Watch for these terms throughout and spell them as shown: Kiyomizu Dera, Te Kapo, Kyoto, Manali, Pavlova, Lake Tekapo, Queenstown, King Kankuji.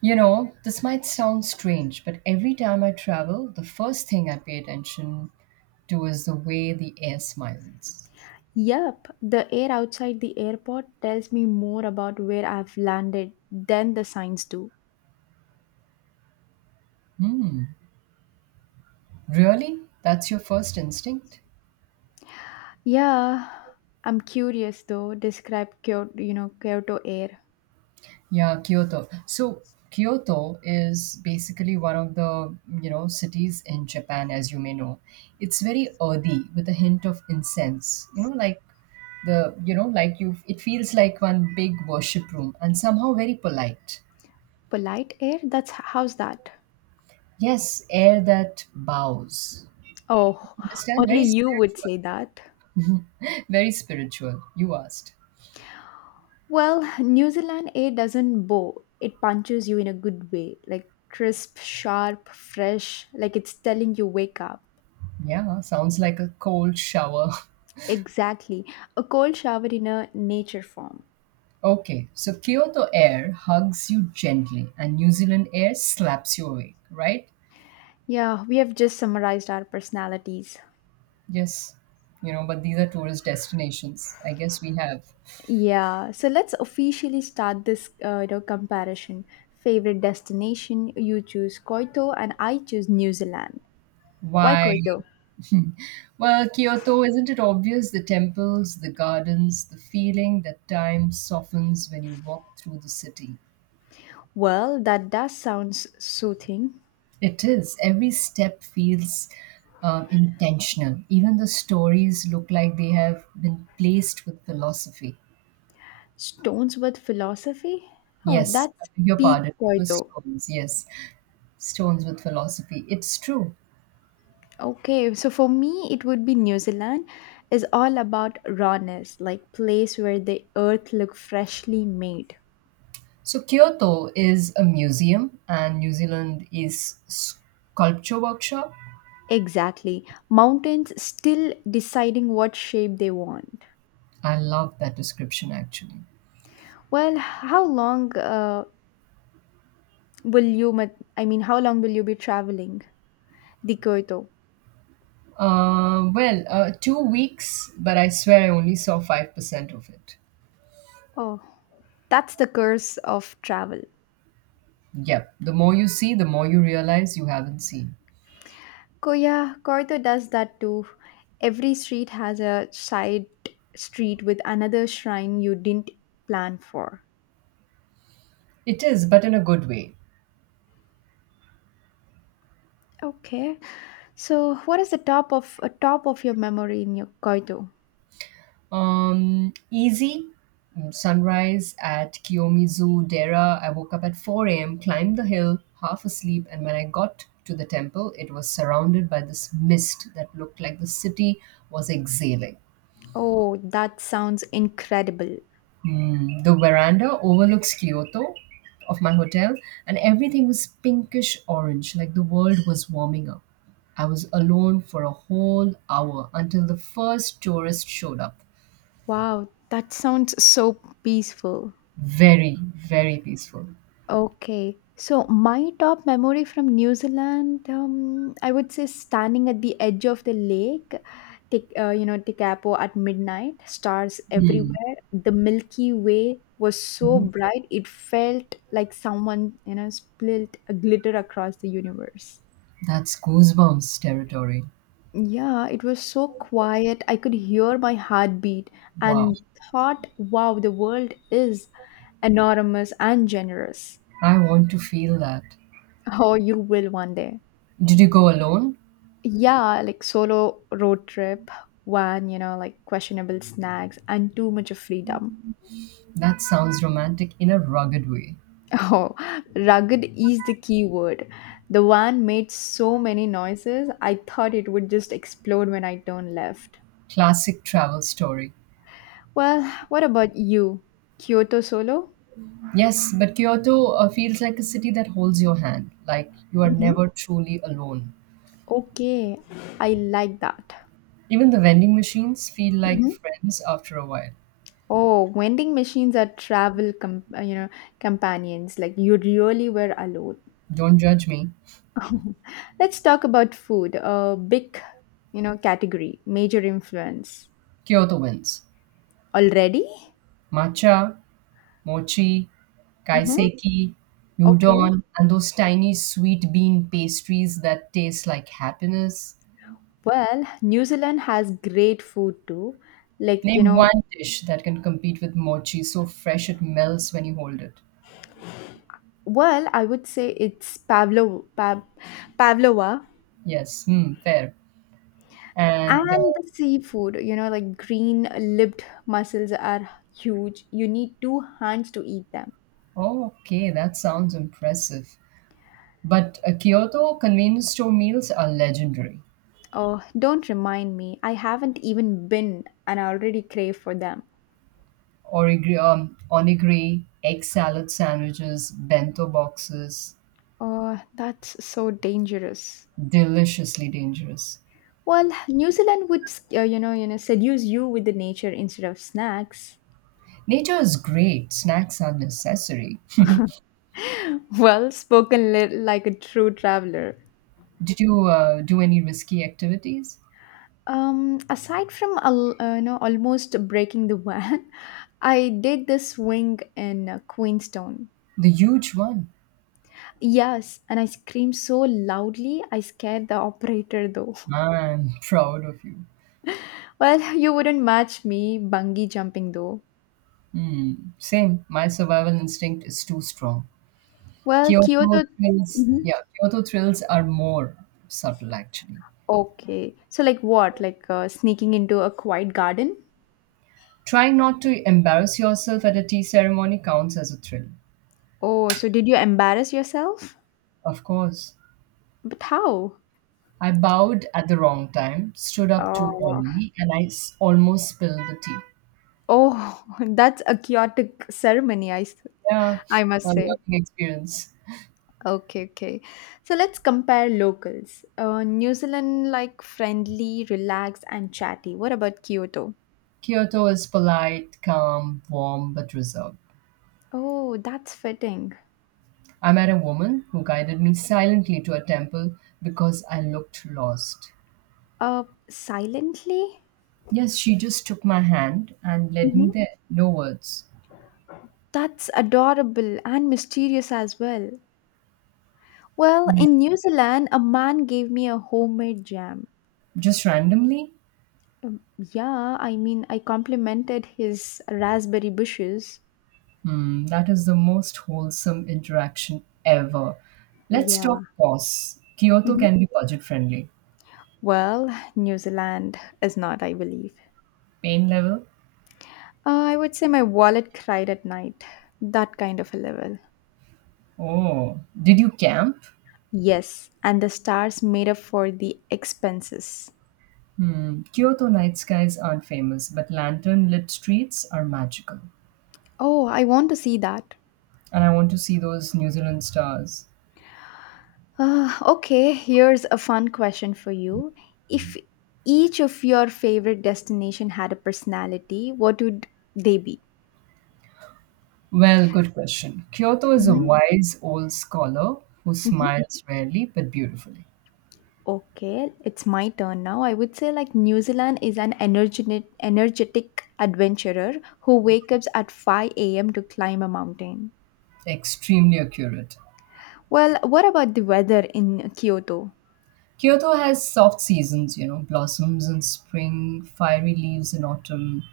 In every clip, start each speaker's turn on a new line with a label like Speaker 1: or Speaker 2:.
Speaker 1: You know, this might sound strange, but every time I travel, the first thing I pay attention to is the way the air smiles.
Speaker 2: Yep, the air outside the airport tells me more about where I've landed than the signs do.
Speaker 1: Hmm, really? That's your first instinct?
Speaker 2: Yeah, I'm curious though. Describe Kyoto, Kyoto air.
Speaker 1: Yeah, Kyoto. So, Kyoto is basically one of the, cities in Japan as you may know. It's very earthy with a hint of incense. You know, like the, you know, like you it feels like one big worship room and somehow very polite.
Speaker 2: Polite air? That's how's that?
Speaker 1: Yes, air that bows.
Speaker 2: Oh,
Speaker 1: Understand.
Speaker 2: only
Speaker 1: Very
Speaker 2: you would
Speaker 1: spiritual.
Speaker 2: say that.
Speaker 1: Very spiritual. You asked.
Speaker 2: Well, New Zealand air doesn't bow. It punches you in a good way, like crisp, sharp, fresh, like it's telling you wake up.
Speaker 1: Yeah, sounds like a cold shower.
Speaker 2: Exactly. A cold shower in a nature form.
Speaker 1: Okay, so Kyoto Air hugs you gently and New Zealand Air slaps you awake, right?
Speaker 2: Yeah, we have just summarized our personalities.
Speaker 1: Yes, but these are tourist destinations. I guess we have.
Speaker 2: Yeah, so let's officially start this comparison. Favorite destination, you choose Koito and I choose New Zealand. Why
Speaker 1: Why?
Speaker 2: Koito?
Speaker 1: Well, Kyoto, isn't it obvious? The temples, the gardens, the feeling that time softens when you walk through the city.
Speaker 2: Well, that does sounds soothing.
Speaker 1: It is. Every step feels intentional. Even the stories look like they have been placed with philosophy.
Speaker 2: Stones with philosophy? Oh,
Speaker 1: Yes, I
Speaker 2: that's
Speaker 1: beg your
Speaker 2: peak
Speaker 1: pardon. It was
Speaker 2: Koito.
Speaker 1: stones. Yes, stones with philosophy. It's true.
Speaker 2: Okay, so for me, it would be New Zealand is all about rawness, like place where the earth look freshly made.
Speaker 1: So Kyoto is a museum, and New Zealand is sculpture workshop.
Speaker 2: Exactly. Mountains still deciding what shape they want.
Speaker 1: I love that description actually.
Speaker 2: Well, how long will you, I mean, how long will you be traveling? Di Kyoto.
Speaker 1: 2 weeks, but I swear I only saw 5% of it.
Speaker 2: Oh, that's the curse of travel.
Speaker 1: Yep. The more you see, the more you realize you haven't seen.
Speaker 2: Yeah, Kyoto does that too. Every street has a side street with another shrine you didn't plan for.
Speaker 1: It is, but in a good way.
Speaker 2: Okay. So, what is the top of your memory in your Kyoto?
Speaker 1: Easy. Sunrise at Kiyomizu Dera. I woke up at 4 a.m., climbed the hill, half asleep, and when I got to the temple, it was surrounded by this mist that looked like the city was exhaling.
Speaker 2: Oh, that sounds incredible.
Speaker 1: Mm, the veranda overlooks Kyoto of my hotel, and everything was pinkish orange, like the world was warming up. I was alone for a whole hour until the first tourist showed up.
Speaker 2: Wow, that sounds so peaceful.
Speaker 1: Very, very peaceful.
Speaker 2: Okay. So, my top memory from New Zealand, I would say standing at the edge of the lake, Te Kapo at midnight, stars
Speaker 1: Mm.
Speaker 2: everywhere. The Milky Way was so
Speaker 1: Mhm.
Speaker 2: bright, it felt like someone, spilled a glitter across the universe.
Speaker 1: That's goosebumps territory.
Speaker 2: Yeah, it was so quiet. I could hear my heartbeat
Speaker 1: Wow.
Speaker 2: and thought, wow, the world is enormous and generous.
Speaker 1: I want to feel that.
Speaker 2: Oh, you will one day.
Speaker 1: Did you go alone?
Speaker 2: Yeah, like solo road trip, one, like questionable snacks and too much of freedom.
Speaker 1: That sounds romantic in a rugged way.
Speaker 2: Oh, rugged is the key word. The van made so many noises, I thought it would just explode when I turned left.
Speaker 1: Classic travel story.
Speaker 2: Well, what about you? Kyoto solo?
Speaker 1: Yes, but Kyoto feels like a city that holds your hand, like you are
Speaker 2: Mhm.
Speaker 1: never truly alone.
Speaker 2: Okay, I like that.
Speaker 1: Even the vending machines feel like
Speaker 2: Mhm.
Speaker 1: friends after a while.
Speaker 2: Oh, vending machines are travel companions. Like you really were alone.
Speaker 1: Don't judge me.
Speaker 2: Let's talk about food. A big, category, major influence
Speaker 1: Kyoto wins.
Speaker 2: already.
Speaker 1: Matcha, mochi,
Speaker 2: Mm-hmm.
Speaker 1: kaiseki,
Speaker 2: Okay.
Speaker 1: udon, and those tiny sweet bean pastries that taste like happiness.
Speaker 2: Well, New Zealand has great food too. Like
Speaker 1: Name one dish that can compete with mochi so fresh it melts when you hold it.
Speaker 2: well, I would say it's Pavlova.
Speaker 1: Yes, hmm, fair. And
Speaker 2: And the seafood, like green lipped mussels are huge. You need two hands to eat them.
Speaker 1: oh, okay, that sounds impressive. But Kyoto convenience store meals are legendary.
Speaker 2: Oh, don't remind me. I haven't even been and I already crave for them.
Speaker 1: Onigiri, egg salad sandwiches, bento boxes,
Speaker 2: Oh, that's so dangerous.
Speaker 1: deliciously dangerous.
Speaker 2: Well, New Zealand would, seduce you with the nature instead of snacks.
Speaker 1: Nature is great, snacks are necessary.
Speaker 2: Well spoken, like a true traveler.
Speaker 1: Did you do any risky activities?
Speaker 2: Aside from almost breaking the van, I did this swing in Queenstown.
Speaker 1: The huge one.
Speaker 2: Yes, and I screamed so loudly I scared the operator though.
Speaker 1: I'm proud of you.
Speaker 2: Well, you wouldn't match me bungee jumping though.
Speaker 1: Hmm. Same. My survival instinct is too strong.
Speaker 2: Well, Kyoto. Mhm.
Speaker 1: Kyoto thrills are more subtle actually.
Speaker 2: Okay. So, like what? Like sneaking into a quiet garden?
Speaker 1: Trying not to embarrass yourself at a tea ceremony counts as a thrill.
Speaker 2: Oh, so did you embarrass yourself?
Speaker 1: Of course.
Speaker 2: But how?
Speaker 1: I bowed at the wrong time, stood up too
Speaker 2: Oh,
Speaker 1: early, and almost spilled the tea.
Speaker 2: oh, that's a chaotic ceremony,
Speaker 1: Yeah,
Speaker 2: I
Speaker 1: a
Speaker 2: must
Speaker 1: learning
Speaker 2: say.
Speaker 1: experience.
Speaker 2: Okay, okay. So let's compare locals. New Zealand, like friendly, relaxed, and chatty. What about Kyoto?
Speaker 1: Kyoto is polite, calm, warm, but reserved.
Speaker 2: Oh, that's fitting.
Speaker 1: I met a woman who guided me silently to a temple because I looked lost.
Speaker 2: Uh, Silently?
Speaker 1: Yes, she just took my hand and led me
Speaker 2: Hmm.
Speaker 1: there. No words.
Speaker 2: That's adorable and mysterious as well. Well,
Speaker 1: No.
Speaker 2: in New Zealand, a man gave me a homemade jam.
Speaker 1: Just randomly?
Speaker 2: Yeah, I mean, I complimented his raspberry bushes.
Speaker 1: Hmm, that is the most wholesome interaction ever. Let's
Speaker 2: Yeah.
Speaker 1: talk costs. Kyoto
Speaker 2: Mhm.
Speaker 1: can be budget friendly.
Speaker 2: Well, New Zealand is not, I believe.
Speaker 1: Pain level?
Speaker 2: I would say my wallet cried at night. That kind of a level.
Speaker 1: Oh, did you camp?
Speaker 2: Yes, and the stars made up for the expenses.
Speaker 1: Hmm, Kyoto night skies aren't famous, but lantern lit streets are magical.
Speaker 2: Oh, I want to see that.
Speaker 1: And I want to see those New Zealand stars.
Speaker 2: Okay, here's a fun question for you. If each of your favorite destination had a personality, what would they be?
Speaker 1: Well, good question. Kyoto is a
Speaker 2: Hmm.
Speaker 1: wise old scholar who
Speaker 2: Hmm.
Speaker 1: smiles rarely but beautifully,
Speaker 2: Okay, it's my turn now. I would say like New Zealand is an energetic adventurer who wakes up at 5 a.m. to climb a mountain.
Speaker 1: extremely accurate.
Speaker 2: Well, what about the weather in Kyoto?
Speaker 1: Kyoto has soft seasons, you know, blossoms in spring, fiery leaves in autumn.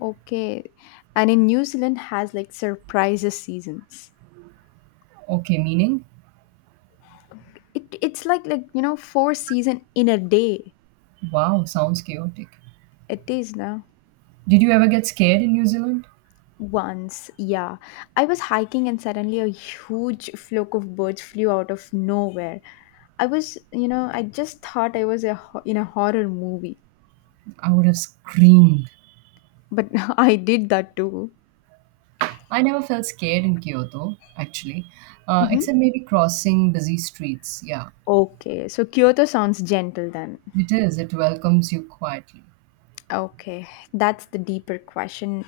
Speaker 2: Okay, and in New Zealand has like surprises seasons.
Speaker 1: Okay, meaning?
Speaker 2: It's like four season in a day.
Speaker 1: Wow, sounds chaotic.
Speaker 2: It is now.
Speaker 1: Did you ever get scared in New Zealand?
Speaker 2: Once, yeah. I was hiking and suddenly a huge flock of birds flew out of nowhere. I just thought I was a, ho- in a horror movie,
Speaker 1: I would have screamed.
Speaker 2: but I did that too.
Speaker 1: I never felt scared in Kyoto, actually,
Speaker 2: Hmm.
Speaker 1: except maybe crossing busy streets. Yeah,
Speaker 2: Okay, so Kyoto sounds gentle then.
Speaker 1: it is. It welcomes you quietly.
Speaker 2: Okay, that's the deeper question.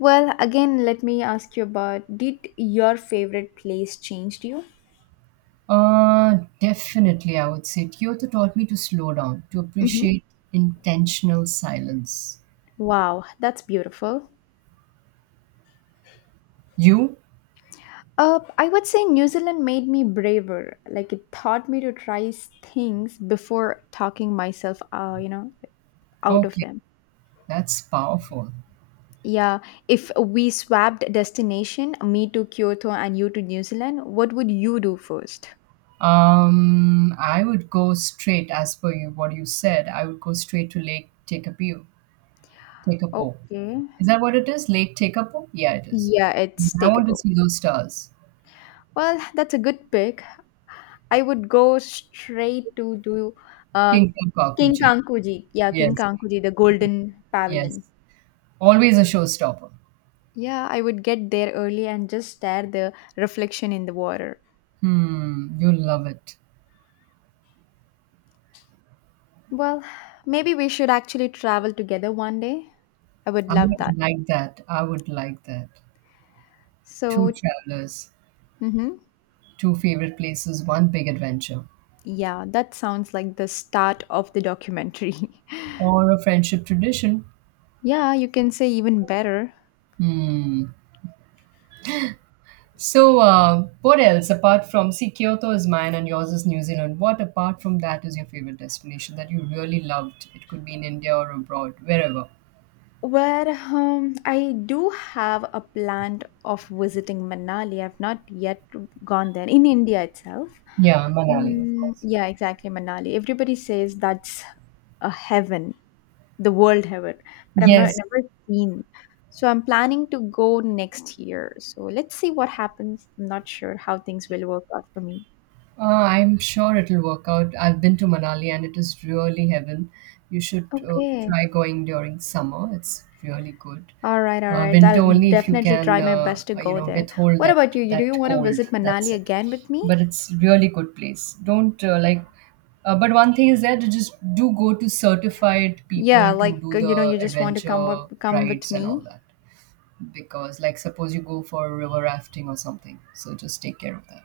Speaker 2: Well, again, let me ask you about did your favorite place change you?
Speaker 1: Definitely, I would say Kyoto taught me to slow down, to
Speaker 2: Hmm.
Speaker 1: appreciate intentional silence.
Speaker 2: Wow, that's beautiful.
Speaker 1: You?
Speaker 2: I would say New Zealand made me braver. Like it taught me to try things before talking myself, out of
Speaker 1: Okay,
Speaker 2: them.
Speaker 1: that's powerful.
Speaker 2: Yeah, if we swapped destination, me to Kyoto and you to New Zealand, what would you do first?
Speaker 1: I would go straight, as per you, what you said, I would go straight to Lake Tekapo. Tekapo.
Speaker 2: Okay.
Speaker 1: Is that what it is? Lake Tekapo? Yeah, it is.
Speaker 2: Yeah, it's
Speaker 1: I want to
Speaker 2: takeable.
Speaker 1: see those stars.
Speaker 2: Well, that's a good pick. I would go straight to do uh,
Speaker 1: King
Speaker 2: King
Speaker 1: Kakuji.
Speaker 2: Kankuji. Yeah, King
Speaker 1: Yes,
Speaker 2: Kankuji, the Golden
Speaker 1: yes.
Speaker 2: Pavilion.
Speaker 1: Always a showstopper.
Speaker 2: Yeah, I would get there early and just stare the reflection in the water.
Speaker 1: Hmm, you love it.
Speaker 2: Well, maybe we should actually travel together one day. I would
Speaker 1: I
Speaker 2: love
Speaker 1: would
Speaker 2: that.
Speaker 1: like that. I would like that. Two
Speaker 2: So,
Speaker 1: travelers,
Speaker 2: mhm.
Speaker 1: two favorite places, one big adventure,
Speaker 2: Yeah, that sounds like the start of the documentary.
Speaker 1: or a friendship tradition.
Speaker 2: Yeah, you can say even better.
Speaker 1: Hmm. So, what else apart from see Kyoto is mine and yours is New Zealand? What apart from that is your favorite destination that you really loved? It could be in India or abroad, wherever.
Speaker 2: Well, I do have a plan of visiting Manali. I've not yet gone there in India itself.
Speaker 1: Yeah, Manali, of
Speaker 2: Mm,
Speaker 1: course.
Speaker 2: yeah, exactly, Manali. Everybody says that's a heaven. The world have it, but I've not
Speaker 1: Yes,
Speaker 2: never seen. So I'm planning to go next year, so let's see what happens. I'm not sure how things will work out for me.
Speaker 1: I'm sure it'll work out. I've been to Manali and it is really heaven. You should
Speaker 2: Okay,
Speaker 1: try going during summer. It's really good.
Speaker 2: all right, all right,
Speaker 1: Winter
Speaker 2: I'll
Speaker 1: only if you
Speaker 2: definitely
Speaker 1: can,
Speaker 2: try my best to go there.
Speaker 1: withhold
Speaker 2: What
Speaker 1: that
Speaker 2: about you? Do you
Speaker 1: that
Speaker 2: want to
Speaker 1: cold.
Speaker 2: visit
Speaker 1: That's
Speaker 2: Manali
Speaker 1: it.
Speaker 2: again with
Speaker 1: But
Speaker 2: me?
Speaker 1: it's really good place. Don't like. But one thing is that you just do go to certified
Speaker 2: Yeah,
Speaker 1: people to
Speaker 2: like
Speaker 1: do the
Speaker 2: you just want to come
Speaker 1: adventure
Speaker 2: up come with
Speaker 1: rides and all
Speaker 2: me.
Speaker 1: that. Because like suppose you go for river rafting or something, so just take care of that.